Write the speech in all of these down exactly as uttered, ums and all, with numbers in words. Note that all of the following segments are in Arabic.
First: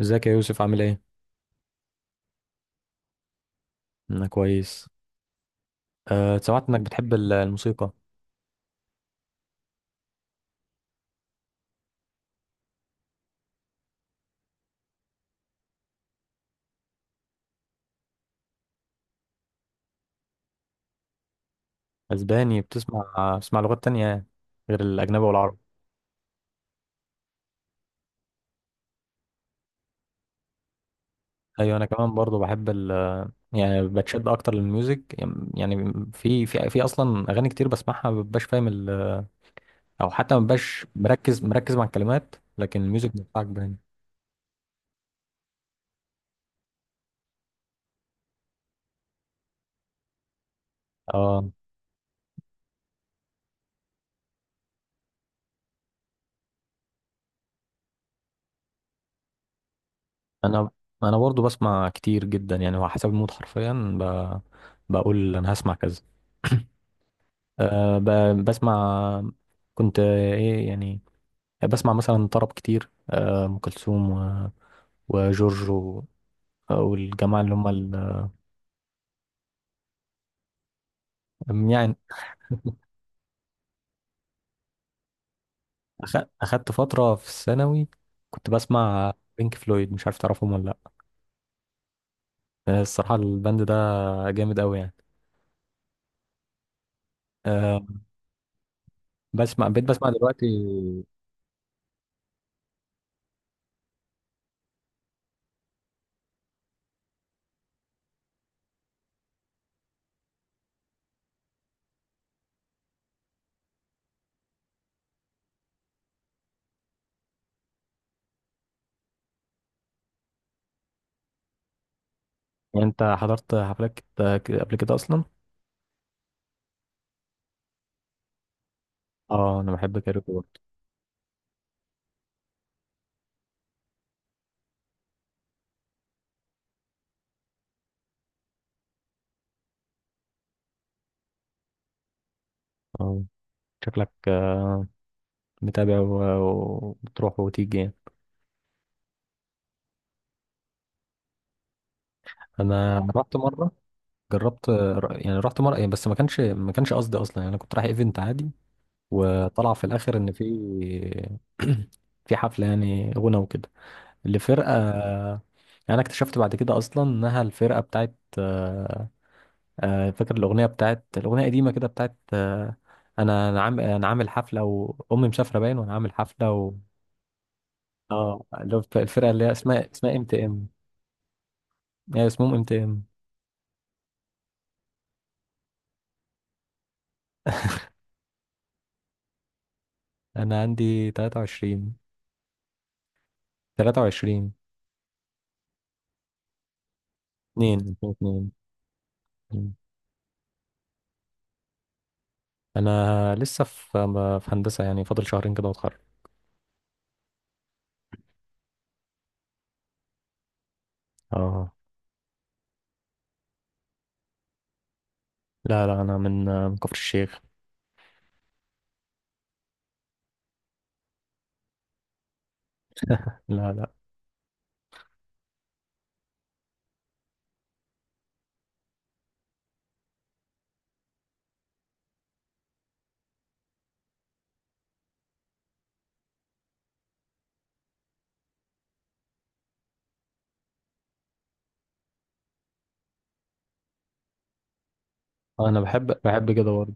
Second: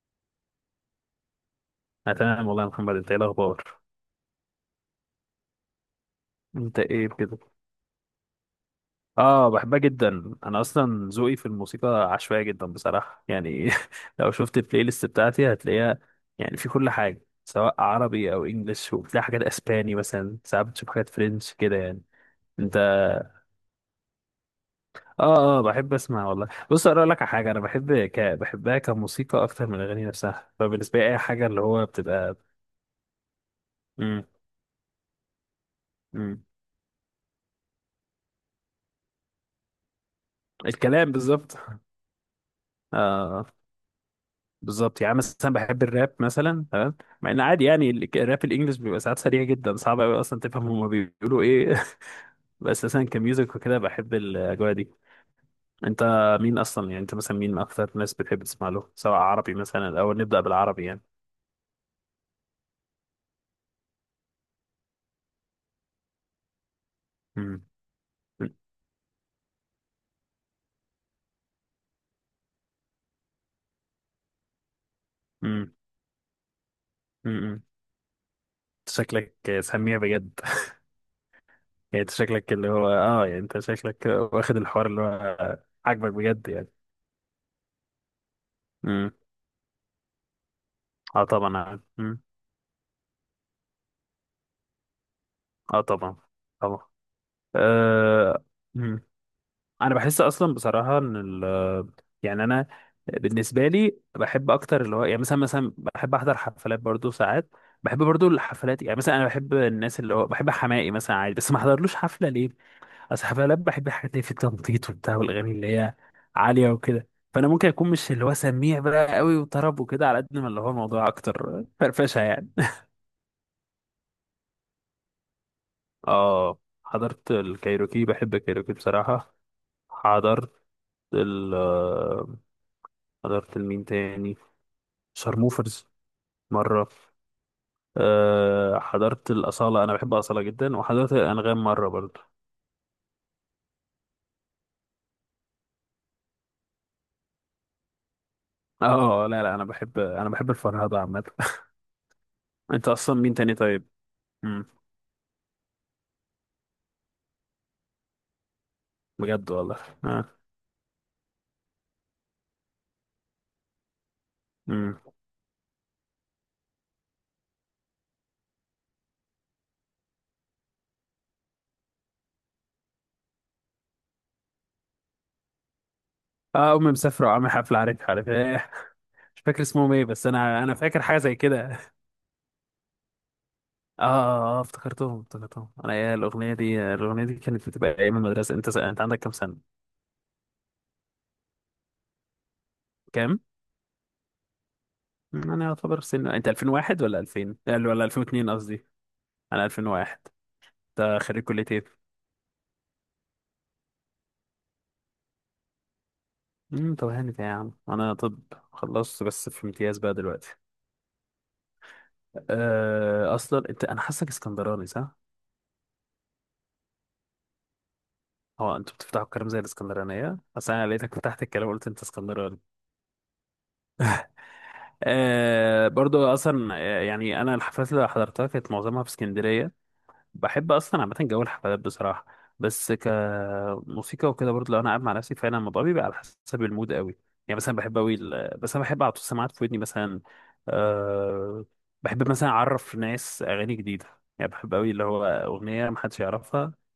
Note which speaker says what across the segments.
Speaker 1: ازيك يا يوسف، عامل ايه؟
Speaker 2: انا تمام والله يا محمد، انت ايه الاخبار؟
Speaker 1: انا كويس. أه سمعت
Speaker 2: انت
Speaker 1: انك
Speaker 2: ايه
Speaker 1: بتحب ال-
Speaker 2: كده؟
Speaker 1: الموسيقى.
Speaker 2: اه، بحبها جدا. انا اصلا ذوقي في الموسيقى عشوائي جدا بصراحه يعني لو شفت البلاي ليست بتاعتي هتلاقيها يعني في كل حاجه، سواء عربي او انجليش، وبتلاقي حاجات اسباني مثلا، ساعات بتشوف حاجات فرنش كده يعني.
Speaker 1: اسباني؟
Speaker 2: انت؟
Speaker 1: بتسمع بتسمع لغات تانية يعني غير الاجنبي والعربي؟
Speaker 2: اه، اه، بحب اسمع والله. بص اقول لك على حاجه، انا بحب ك... بحبها كموسيقى اكتر من الاغاني نفسها، فبالنسبه لي اي حاجه اللي
Speaker 1: ايوه انا
Speaker 2: هو
Speaker 1: كمان
Speaker 2: بتبقى.
Speaker 1: برضو بحب ال، يعني
Speaker 2: امم.
Speaker 1: بتشد اكتر للميوزك. يعني
Speaker 2: امم.
Speaker 1: في في في اصلا اغاني كتير بسمعها ما ببقاش فاهم ال، او حتى ما ببقاش
Speaker 2: الكلام
Speaker 1: مركز
Speaker 2: بالظبط.
Speaker 1: مركز مع الكلمات، لكن الميوزك بتاعك
Speaker 2: اه،
Speaker 1: باين.
Speaker 2: بالظبط، يعني مثلا بحب الراب مثلا، تمام. مع ان عادي، يعني ال- الراب الانجليش بيبقى ساعات سريع جدا، صعب قوي اصلا تفهم هما بيقولوا
Speaker 1: اه
Speaker 2: ايه. بس مثلا كميوزك وكده بحب الاجواء دي. انت؟ مين اصلا؟ يعني انت مثلا مين اكتر ناس بتحب تسمع له؟ سواء عربي مثلا، الاول نبدا
Speaker 1: انا
Speaker 2: بالعربي يعني.
Speaker 1: انا برضو بسمع كتير جدا يعني. هو حسب المود حرفيا، ب... بقول انا هسمع كذا.
Speaker 2: امم.
Speaker 1: أه ب- بسمع. كنت آه، ايه يعني، بسمع مثلا طرب كتير، آه، ام كلثوم و- وجورج
Speaker 2: امم.
Speaker 1: و- والجماعه اللي
Speaker 2: امم.
Speaker 1: هم ال،
Speaker 2: شكلك سميع بجد.
Speaker 1: يعني
Speaker 2: يعني انت شكلك اللي هو اه يعني انت شكلك واخد الحوار اللي هو عاجبك
Speaker 1: أخ-
Speaker 2: بجد يعني.
Speaker 1: اخدت فتره في الثانوي كنت
Speaker 2: امم.
Speaker 1: بسمع بينك فلويد، مش عارف تعرفهم ولا لا.
Speaker 2: اه، طبعا. امم.
Speaker 1: آه، الصراحه الباند ده جامد قوي يعني.
Speaker 2: اه، طبعا، طبعا.
Speaker 1: أه
Speaker 2: آه،
Speaker 1: بسمع، بقيت
Speaker 2: انا
Speaker 1: بسمع
Speaker 2: بحس
Speaker 1: دلوقتي.
Speaker 2: اصلا بصراحه ان ال يعني انا بالنسبه لي بحب اكتر اللي هو يعني مثلا، مثلا بحب احضر حفلات برضو ساعات. بحب برضو الحفلات، يعني مثلا انا بحب الناس اللي هو بحب حماقي مثلا عادي، بس ما احضرلوش حفله ليه. اصل حفلات بحب الحاجات اللي في التنطيط وبتاع، والاغاني اللي هي عاليه وكده. فانا ممكن اكون مش اللي هو سميع بقى قوي وطرب وكده، على قد ما اللي هو الموضوع اكتر فرفشه يعني.
Speaker 1: يعني انت حضرت حفلات كت- ك- قبل كده اصلا؟
Speaker 2: اه، حضرت الكايروكي، بحب الكايروكي بصراحه.
Speaker 1: اه انا بحب كايروكي
Speaker 2: حضرت
Speaker 1: برضه.
Speaker 2: ال حضرت المين تاني، شارموفرز، مرة. أه، حضرت الأصالة، أنا بحب أصالة جدا، وحضرت الأنغام مرة برضه.
Speaker 1: اه شكلك آه، متابع و- وبتروح وتيجي يعني.
Speaker 2: اه، لا، لا، أنا بحب أنا بحب الفرهدة عامة. أنت
Speaker 1: انا
Speaker 2: أصلا مين
Speaker 1: رحت
Speaker 2: تاني
Speaker 1: مره،
Speaker 2: طيب؟ مم.
Speaker 1: جربت. يعني رحت مرة يعني، بس ما كانش ما كانش قصدي اصلا. يعني انا كنت رايح ايفنت عادي
Speaker 2: بجد
Speaker 1: وطلع
Speaker 2: والله؟
Speaker 1: في الاخر ان
Speaker 2: اه.
Speaker 1: في، في حفلة يعني، غنى وكده لفرقة.
Speaker 2: مم.
Speaker 1: يعني انا اكتشفت بعد كده اصلا انها الفرقة بتاعت، آه، آه، فاكر الاغنية بتاعت، الاغنية قديمة كده بتاعت، آه، انا انا عامل انا عامل حفلة وامي مسافرة باين، وانا عامل حفلة و...
Speaker 2: اه، أمي مسافرة وعامل حفلة، عارف عارف
Speaker 1: اه
Speaker 2: إيه.
Speaker 1: اللي هو الفرقة
Speaker 2: مش
Speaker 1: اللي هي
Speaker 2: فاكر
Speaker 1: اسمها
Speaker 2: اسمهم إيه،
Speaker 1: اسمها ام
Speaker 2: بس
Speaker 1: تي
Speaker 2: أنا
Speaker 1: ام.
Speaker 2: أنا فاكر حاجة زي كده.
Speaker 1: هي اسمهم ام تي ام.
Speaker 2: اه، اه، آه، افتكرتهم، افتكرتهم أنا إيه الأغنية دي، الأغنية دي كانت بتبقى أيام المدرسة. أنت س... أنت عندك كام سنة؟
Speaker 1: انا عندي تلاتة وعشرين.
Speaker 2: كام؟
Speaker 1: ثلاثة وعشرين.
Speaker 2: أنا يعتبر سن، أنت ألفين وواحد ولا ألفين
Speaker 1: اتنين
Speaker 2: ولا
Speaker 1: اتنين.
Speaker 2: ألفين واتنين قصدي. أنا
Speaker 1: مم.
Speaker 2: ألفين وواحد. ده خريج كلية ايه؟
Speaker 1: انا لسه في، في هندسه يعني، فاضل شهرين كده واتخرج.
Speaker 2: امم طب هانت يا عم، انا طب خلصت بس في امتياز بقى دلوقتي.
Speaker 1: اه
Speaker 2: أه اصلا انت انا حاسك اسكندراني صح؟
Speaker 1: لا لا، انا من، من كفر الشيخ.
Speaker 2: هو انتوا بتفتحوا الكلام زي الاسكندرانية؟ اصل انا لقيتك فتحت الكلام وقلت انت اسكندراني.
Speaker 1: لا لا.
Speaker 2: أه، برضو اصلا آه، يعني انا الحفلات اللي حضرتها كانت معظمها في اسكندرية. بحب اصلا عامه جو الحفلات بصراحه. بس كموسيقى وكده برضه، لو انا قاعد مع نفسي فعلا الموضوع بيبقى على حسب المود قوي. يعني مثلا بحب قوي ال- بس انا بحب احط السماعات في ودني مثلا. أه. بحب مثلا اعرف ناس اغاني جديده. يعني بحب قوي اللي هو
Speaker 1: انا
Speaker 2: اغنيه محدش
Speaker 1: بحب، بحب كده
Speaker 2: يعرفها.
Speaker 1: برضه.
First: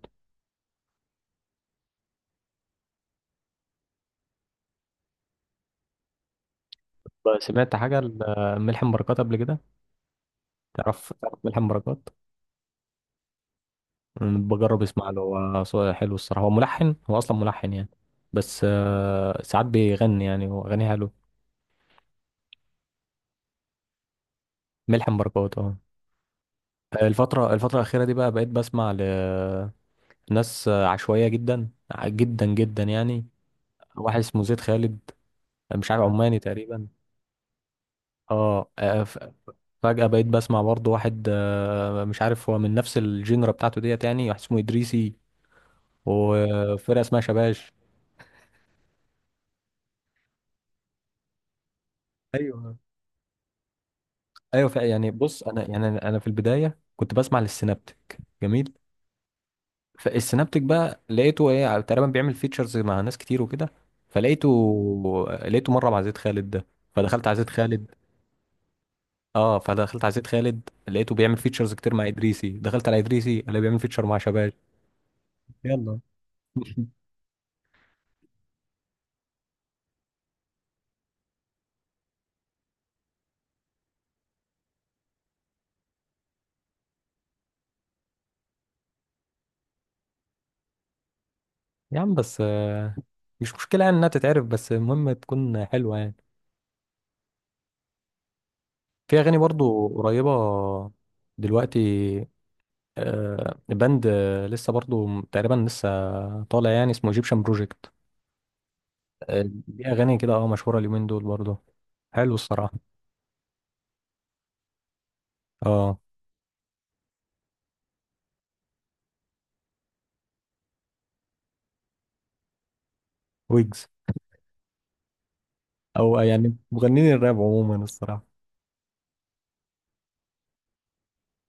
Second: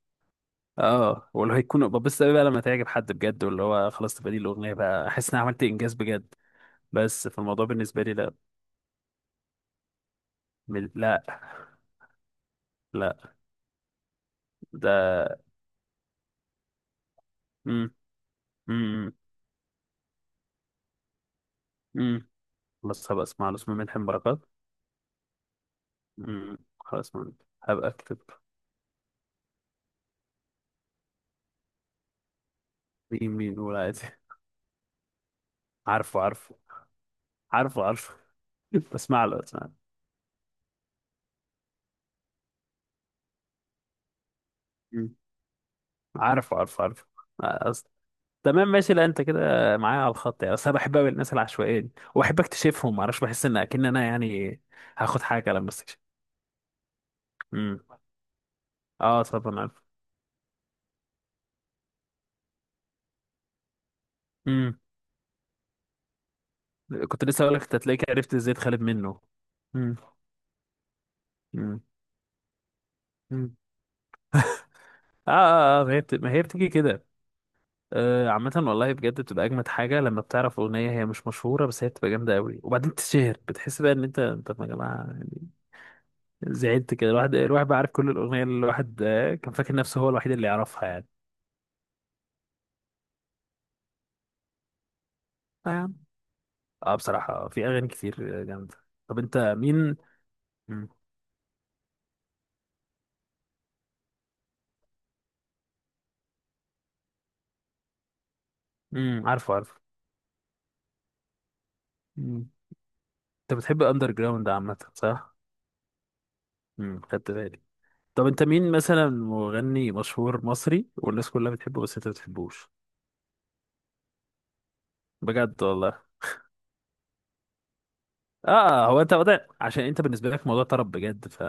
Speaker 2: اه، واللي هيكون ببص قوي بقى لما تعجب حد بجد، واللي هو خلاص تبقى دي الاغنيه بقى، احس ان انا عملت انجاز بجد. بس في الموضوع
Speaker 1: سمعت حاجه
Speaker 2: بالنسبه لي، لا.
Speaker 1: ل- ملحم بركات قبل كده؟
Speaker 2: بال-
Speaker 1: تعرف
Speaker 2: لا.
Speaker 1: تعرف ملحم بركات؟
Speaker 2: لا.
Speaker 1: أمم، بجرب اسمع له،
Speaker 2: ده.
Speaker 1: هو صوته حلو الصراحه. هو ملحن، هو اصلا ملحن يعني.
Speaker 2: امم.
Speaker 1: بس
Speaker 2: امم.
Speaker 1: آه، ساعات بيغني يعني واغانيه حلو.
Speaker 2: امم. خلاص، هبقى اسمع له، اسمه ملحم بركات.
Speaker 1: ملحم بركات، اه.
Speaker 2: مم. خلاص. ما.
Speaker 1: الفتره، الفتره
Speaker 2: هبقى
Speaker 1: الاخيره دي
Speaker 2: اكتب.
Speaker 1: بقى بقيت بسمع لناس عشوائيه جدا، جدا جدا يعني.
Speaker 2: مين مين نقول؟ عادي.
Speaker 1: واحد اسمه زيد خالد، مش عارف،
Speaker 2: عارفه،
Speaker 1: عماني
Speaker 2: عارفه،
Speaker 1: تقريبا.
Speaker 2: عارفه، عارفه.
Speaker 1: اه آه، ف-
Speaker 2: بسمع له بسمع له
Speaker 1: فجأة بقيت بسمع برضه واحد، آه، مش عارف هو من نفس الجينرا بتاعته ديت يعني، واحد اسمه إدريسي،
Speaker 2: مم. عارفه، عارفه،
Speaker 1: وفرقة
Speaker 2: عارفه.
Speaker 1: اسمها شباش.
Speaker 2: أصل. تمام، ماشي. لا انت كده معايا على الخط يعني، اصل انا بحب قوي الناس العشوائيه دي وبحب
Speaker 1: ايوه
Speaker 2: اكتشفهم، معرفش بحس ان اكن انا يعني.
Speaker 1: ايوه ف- يعني
Speaker 2: هاخد
Speaker 1: بص
Speaker 2: حاجه لما
Speaker 1: انا، يعني
Speaker 2: استكشف.
Speaker 1: انا أنا في البداية كنت بسمع
Speaker 2: امم.
Speaker 1: للسينابتك. جميل.
Speaker 2: اه، طبعا عارف.
Speaker 1: فالسينابتك بقى لقيته ايه، تقريبا بيعمل فيتشرز مع ناس كتير وكده. فلقيته،
Speaker 2: امم.
Speaker 1: لقيته مرة مع زيد خالد ده،
Speaker 2: كنت
Speaker 1: فدخلت على
Speaker 2: لسه
Speaker 1: زيد
Speaker 2: اقول لك، انت
Speaker 1: خالد.
Speaker 2: تلاقيك عرفت ازاي تخالف منه.
Speaker 1: اه
Speaker 2: امم.
Speaker 1: فدخلت على زيد خالد لقيته بيعمل فيتشرز
Speaker 2: امم.
Speaker 1: كتير مع ادريسي، دخلت على ادريسي
Speaker 2: آه,
Speaker 1: اللي بيعمل فيتشر مع شباب.
Speaker 2: اه، اه، ما
Speaker 1: يلا.
Speaker 2: هي بت... ما هي بتيجي كده. آه، عامة والله بجد بتبقى أجمد حاجة لما بتعرف أغنية هي مش مشهورة بس هي بتبقى جامدة أوي، وبعدين تتشهر، بتحس بقى إن أنت طب يا جماعة يعني. زعلت كده، الواحد الواحد بقى عارف كل الأغنية اللي الواحد آه، كان فاكر نفسه هو الوحيد اللي يعرفها يعني.
Speaker 1: يا عم بس آه، مش مشكلة يعني انها تتعرف، بس المهم تكون
Speaker 2: آه يا عم.
Speaker 1: حلوة يعني.
Speaker 2: آه، بصراحة في أغاني كتير آه، جامدة. طب
Speaker 1: في
Speaker 2: أنت
Speaker 1: اغاني برضو
Speaker 2: مين؟
Speaker 1: قريبة
Speaker 2: مم.
Speaker 1: دلوقتي، آه، باند آه، لسه برضو تقريبا لسه طالع يعني، اسمه ايجيبشن بروجكت.
Speaker 2: مم. عارفه، عارفه.
Speaker 1: دي اغاني كده اه مشهورة اليومين دول برضو، حلو
Speaker 2: مم.
Speaker 1: الصراحة.
Speaker 2: أنت بتحب أندر جراوند عامة صح؟
Speaker 1: اه
Speaker 2: مم. خدت بالي. طب أنت مين مثلا؟ مغني مشهور مصري والناس كلها بتحبه بس أنت ما بتحبوش.
Speaker 1: ويجز،
Speaker 2: بجد والله؟
Speaker 1: او يعني مغنيين الراب عموما الصراحة.
Speaker 2: اه. هو انت وضع، عشان انت بالنسبه لك موضوع طرب بجد، ف...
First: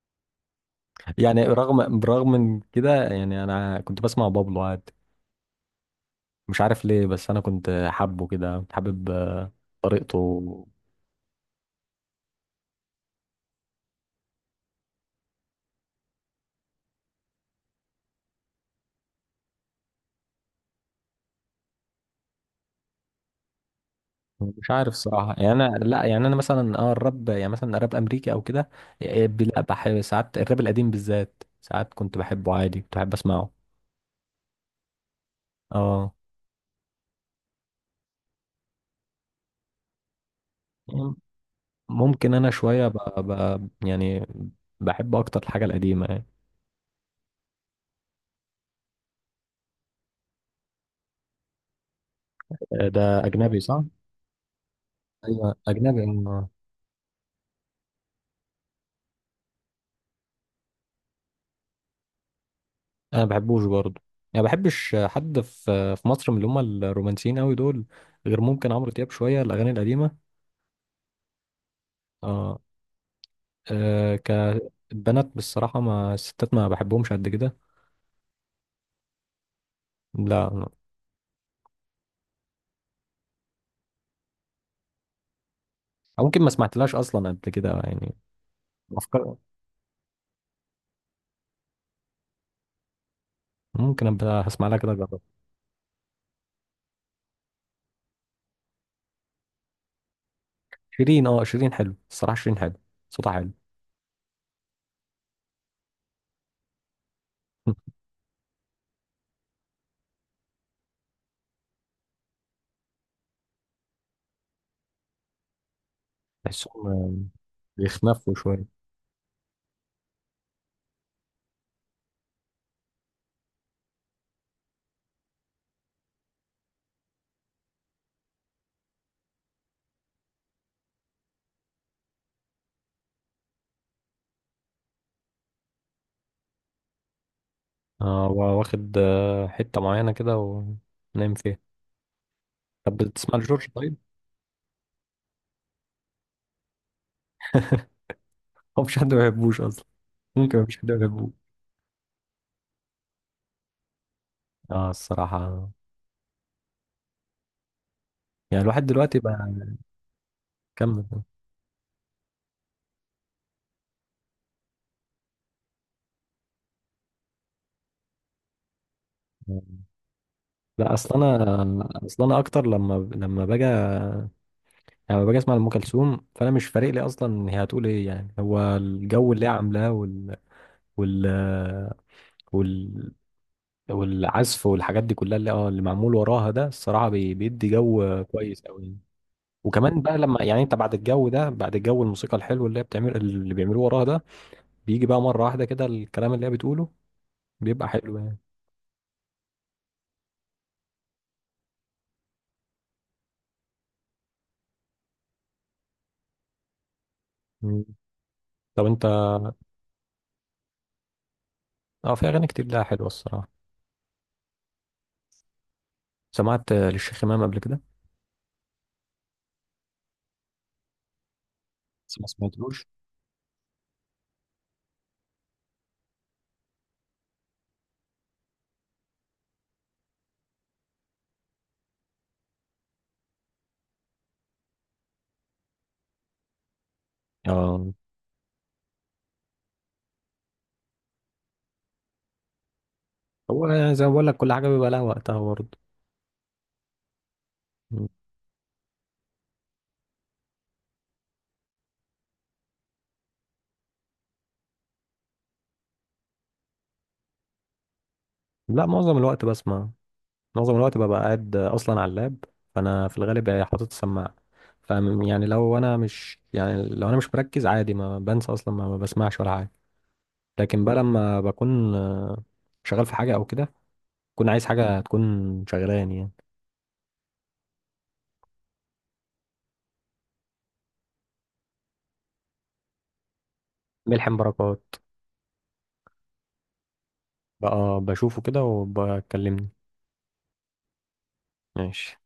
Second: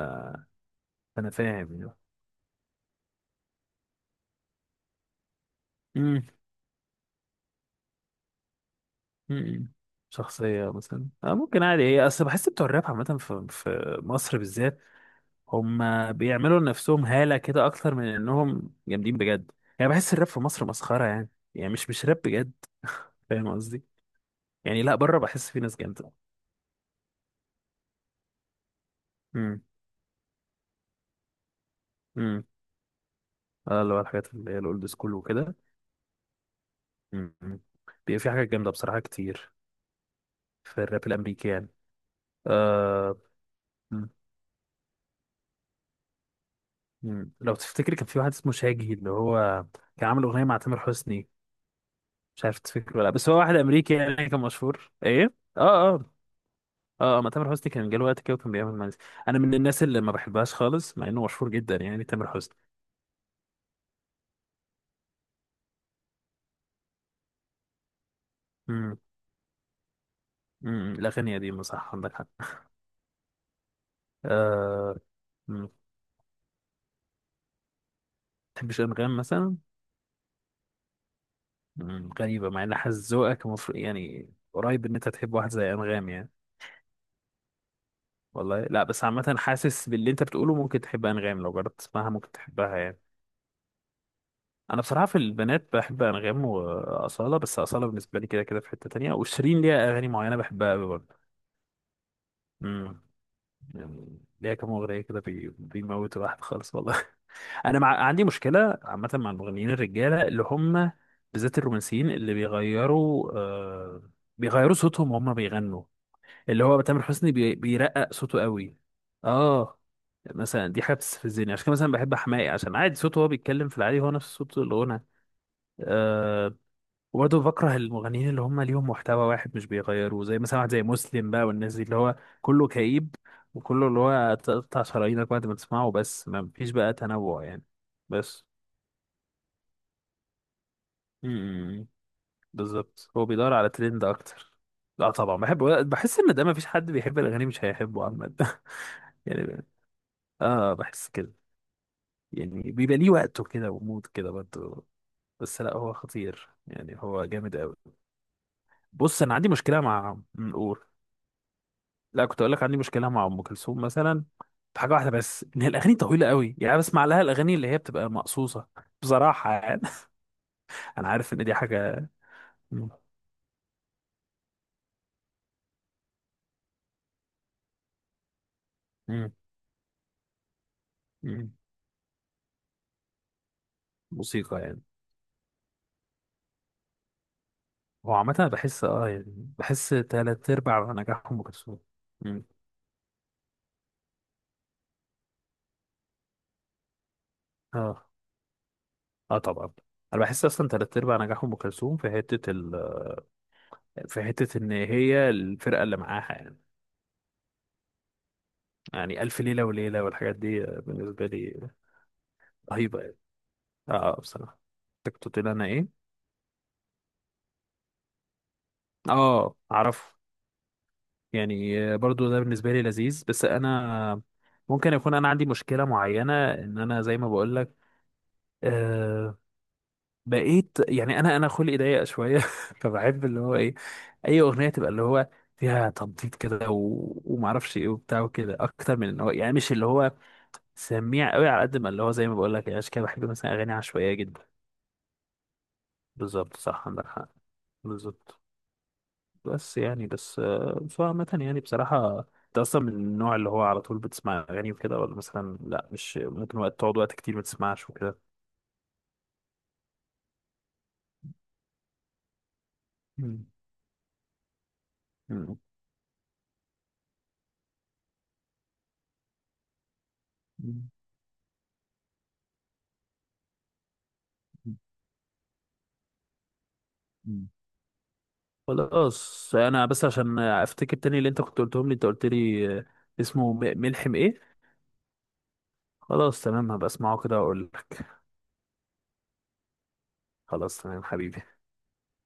Speaker 2: فانا
Speaker 1: يعني
Speaker 2: فاهم يعني.
Speaker 1: رغم، برغم من كده يعني، انا كنت بسمع بابلو عادي،
Speaker 2: امم.
Speaker 1: مش عارف ليه، بس انا كنت حابه كده، كنت حابب آه،
Speaker 2: امم.
Speaker 1: طريقته.
Speaker 2: شخصيه مثلا آه ممكن عادي، هي اصل بحس بتوع الراب عامه في... في مصر بالذات. هم بيعملوا لنفسهم هاله كده اكتر من انهم جامدين بجد. يعني بحس الراب في مصر مسخره يعني، يعني مش مش راب بجد، فاهم قصدي.
Speaker 1: مش
Speaker 2: يعني،
Speaker 1: عارف
Speaker 2: لا، بره
Speaker 1: صراحة
Speaker 2: بحس
Speaker 1: يعني.
Speaker 2: في
Speaker 1: أنا
Speaker 2: ناس
Speaker 1: لا،
Speaker 2: جامده.
Speaker 1: يعني أنا مثلا أه الراب يعني، مثلا الراب الأمريكي أو كده، إيه، ب- لا
Speaker 2: امم.
Speaker 1: بحب ساعات الراب القديم بالذات، ساعات كنت
Speaker 2: امم.
Speaker 1: بحبه عادي، كنت بحب أسمعه.
Speaker 2: اه، اللي هو الحاجات اللي هي الاولد سكول وكده.
Speaker 1: أه
Speaker 2: امم. بيبقى في حاجات جامده بصراحه كتير في الراب الامريكي يعني.
Speaker 1: ممكن أنا شوية ب...
Speaker 2: آه.
Speaker 1: ب... يعني بحب أكتر الحاجة القديمة يعني.
Speaker 2: مم. لو تفتكر كان في واحد اسمه شاجي، اللي هو كان عامل اغنيه مع تامر حسني. مش عارف
Speaker 1: آه،
Speaker 2: تفتكر ولا لا،
Speaker 1: ده
Speaker 2: بس هو واحد
Speaker 1: أجنبي صح؟
Speaker 2: امريكي، يعني كان مشهور ايه.
Speaker 1: أيوة
Speaker 2: اه،
Speaker 1: أجنبي.
Speaker 2: اه،
Speaker 1: أه
Speaker 2: اه، آه، ما تامر حسني كان جاله وقت كده وكان بيعمل مانجا. انا من الناس اللي ما بحبهاش خالص، مع انه مشهور جدا يعني، تامر حسني.
Speaker 1: أنا ما بحبوش برضه، يعني ما بحبش حد في، في مصر من اللي هم الرومانسيين أوي دول، غير ممكن عمرو
Speaker 2: امم.
Speaker 1: دياب شوية الأغاني القديمة.
Speaker 2: امم. الاغنيه دي صح، عندك حق.
Speaker 1: أه، أه
Speaker 2: آه.
Speaker 1: كبنات
Speaker 2: مم.
Speaker 1: بالصراحة، ما الستات ما بحبهمش قد كده.
Speaker 2: تحبش انغام مثلا؟
Speaker 1: لا لا.
Speaker 2: مم. غريبه، مع ان حاسس ذوقك المفروض يعني قريب ان انت تحب واحد زي انغام
Speaker 1: أو
Speaker 2: يعني.
Speaker 1: ممكن ما سمعتلهاش اصلا قبل كده يعني.
Speaker 2: والله لا، بس عامه
Speaker 1: افكار.
Speaker 2: حاسس باللي انت بتقوله، ممكن تحب انغام، لو جربت تسمعها ممكن تحبها يعني.
Speaker 1: ممكن ابقى هسمع لها
Speaker 2: انا
Speaker 1: كده
Speaker 2: بصراحه في
Speaker 1: اجرب.
Speaker 2: البنات بحب انغام واصاله، بس اصاله بالنسبه لي كده كده في حته تانية، وشيرين ليها اغاني معينه بحبها قوي برضه.
Speaker 1: شيرين، اه شيرين حلو الصراحه، شيرين حلو.
Speaker 2: امم.
Speaker 1: صوتها حلو.
Speaker 2: يعني ليها كام اغنيه كده بي- بيموتوا الواحد خالص والله. انا مع... عندي مشكله عامه مع المغنيين الرجاله اللي هم بالذات الرومانسيين اللي بيغيروا آه... بيغيروا صوتهم وهم بيغنوا. اللي هو
Speaker 1: تحسهم
Speaker 2: تامر
Speaker 1: آه،
Speaker 2: حسني بي... بيرقق
Speaker 1: بيخنفوا
Speaker 2: صوته
Speaker 1: شويه.
Speaker 2: قوي. اه. مثلا دي حاجه بتستفزني، عشان كده مثلا بحب حماقي عشان عادي صوته وهو بيتكلم في العادي هو نفس صوت الغنى. آه. وبرضه بكره المغنيين اللي هم ليهم محتوى واحد مش بيغيروه، زي مثلا واحد زي مسلم بقى، والناس دي اللي هو كله كئيب. وكله اللي هو تقطع شرايينك بعد ما تسمعه، بس ما فيش بقى تنوع يعني.
Speaker 1: اه
Speaker 2: بس.
Speaker 1: وا- واخد آه، حته معينه كده ونايم فيها.
Speaker 2: امم.
Speaker 1: طب
Speaker 2: بالظبط، هو
Speaker 1: بتسمع
Speaker 2: بيدور
Speaker 1: لجورج
Speaker 2: على
Speaker 1: طيب؟
Speaker 2: ترند اكتر. لا، طبعا بحب. بحس ان ده ما فيش حد بيحب الاغاني مش هيحبه عامه.
Speaker 1: هو مفيش حد ما بيحبوش
Speaker 2: يعني
Speaker 1: اصلا. ممكن
Speaker 2: اه،
Speaker 1: مفيش حد ما
Speaker 2: بحس
Speaker 1: بيحبوش.
Speaker 2: كده. يعني بيبقى ليه وقته كده، ومود كده برضه.
Speaker 1: اه
Speaker 2: بس
Speaker 1: الصراحه.
Speaker 2: لا، هو خطير يعني، هو جامد قوي.
Speaker 1: يعني الواحد دلوقتي
Speaker 2: بص انا
Speaker 1: بقى.
Speaker 2: عندي مشكله مع. قول.
Speaker 1: كمل.
Speaker 2: لا، كنت اقول لك عندي مشكله مع ام كلثوم مثلا. في حاجه واحده بس، ان هي الاغاني طويله قوي، يعني أنا بسمع لها الاغاني اللي هي بتبقى مقصوصه بصراحه
Speaker 1: آه،
Speaker 2: يعني.
Speaker 1: لا،
Speaker 2: انا
Speaker 1: اصل
Speaker 2: عارف ان دي
Speaker 1: انا
Speaker 2: حاجه.
Speaker 1: اصل انا اكتر
Speaker 2: مم.
Speaker 1: لما لما باجي يعني، لما باجي اسمع لام كلثوم فانا مش فارق لي اصلا هي هتقول ايه، يعني هو
Speaker 2: مم.
Speaker 1: الجو اللي هي عاملاه وال، وال،
Speaker 2: مم.
Speaker 1: وال،
Speaker 2: موسيقى
Speaker 1: والعزف
Speaker 2: يعني.
Speaker 1: والحاجات دي كلها اللي اه اللي معمول وراها ده الصراحه بي- بيدي
Speaker 2: هو
Speaker 1: جو
Speaker 2: عامه، أنا
Speaker 1: كويس
Speaker 2: بحس
Speaker 1: قوي.
Speaker 2: اه يعني، بحس
Speaker 1: وكمان بقى لما،
Speaker 2: تلات
Speaker 1: يعني انت
Speaker 2: ارباع
Speaker 1: بعد
Speaker 2: نجاح
Speaker 1: الجو
Speaker 2: ام
Speaker 1: ده، بعد
Speaker 2: كلثوم.
Speaker 1: الجو الموسيقى
Speaker 2: مم.
Speaker 1: الحلو اللي هي بتعمل اللي بيعملوه وراها ده، بيجي بقى مره واحده كده الكلام اللي هي بتقوله، بيبقى
Speaker 2: اه،
Speaker 1: حلو يعني.
Speaker 2: اه، طبعا. انا بحس اصلا تلات ارباع نجاح ام كلثوم في حته ال... في حته ان هي الفرقه اللي معاها يعني.
Speaker 1: مم. طب انت.
Speaker 2: يعني الف ليله وليله والحاجات دي بالنسبه لي
Speaker 1: اه، في اغاني كتير لها
Speaker 2: رهيبه
Speaker 1: حلوه
Speaker 2: يعني.
Speaker 1: الصراحه.
Speaker 2: اه. آه، بصراحه. أنت كنت بتقول انا ايه؟
Speaker 1: سمعت آه، للشيخ امام قبل كده؟
Speaker 2: اه، اعرفه. يعني آه،
Speaker 1: بس ما
Speaker 2: برضو ده بالنسبه لي
Speaker 1: سمعتلوش.
Speaker 2: لذيذ بس انا. ممكن يكون انا عندي مشكله معينه ان انا زي ما بقول لك. آه. بقيت يعني انا انا خلقي ضيق شويه. فبحب اللي هو ايه، اي اغنيه تبقى اللي هو فيها تنطيط كده و... وما اعرفش ايه
Speaker 1: اه
Speaker 2: وبتاع وكده، اكتر من ان هو يعني مش اللي هو سميع قوي، على قد ما اللي هو زي ما بقول لك، يعني عشان كده بحب مثلا اغاني
Speaker 1: هو زي ما
Speaker 2: عشوائيه
Speaker 1: بقول لك،
Speaker 2: جدا.
Speaker 1: كل حاجه بيبقى لها وقتها برضه.
Speaker 2: بالظبط، صح، عندك حق.
Speaker 1: مم.
Speaker 2: بالظبط. بس يعني بس آه، فعامة يعني بصراحة، انت اصلا من النوع اللي هو على طول بتسمع اغاني وكده، ولا مثلا لا مش ممكن، وقت تقعد وقت كتير ما تسمعش وكده؟
Speaker 1: لا معظم الوقت بسمع، معظم الوقت ببقى قاعد اصلا على اللاب، فانا في
Speaker 2: مم.
Speaker 1: الغالب يعني حاطط السماعه. ف، يعني
Speaker 2: مم.
Speaker 1: لو انا مش، يعني لو انا مش مركز عادي ما بنسى اصلا، ما ما بسمعش ولا حاجه. لكن
Speaker 2: مم.
Speaker 1: بقى لما بكون آه، شغال في حاجه او كده، بكون عايز حاجه تكون شغلاني يعني.
Speaker 2: مم. خلاص انا بس عشان افتكر تاني اللي انت كنت قلتهم لي انت قلت لي آه، اسمه م- ملحم
Speaker 1: ملحم
Speaker 2: ايه.
Speaker 1: بركات.
Speaker 2: خلاص، تمام، هبقى اسمعه كده واقول
Speaker 1: بقى
Speaker 2: لك.
Speaker 1: بشوفه كده وبكلمني.
Speaker 2: خلاص، تمام، حبيبي.
Speaker 1: ماشي.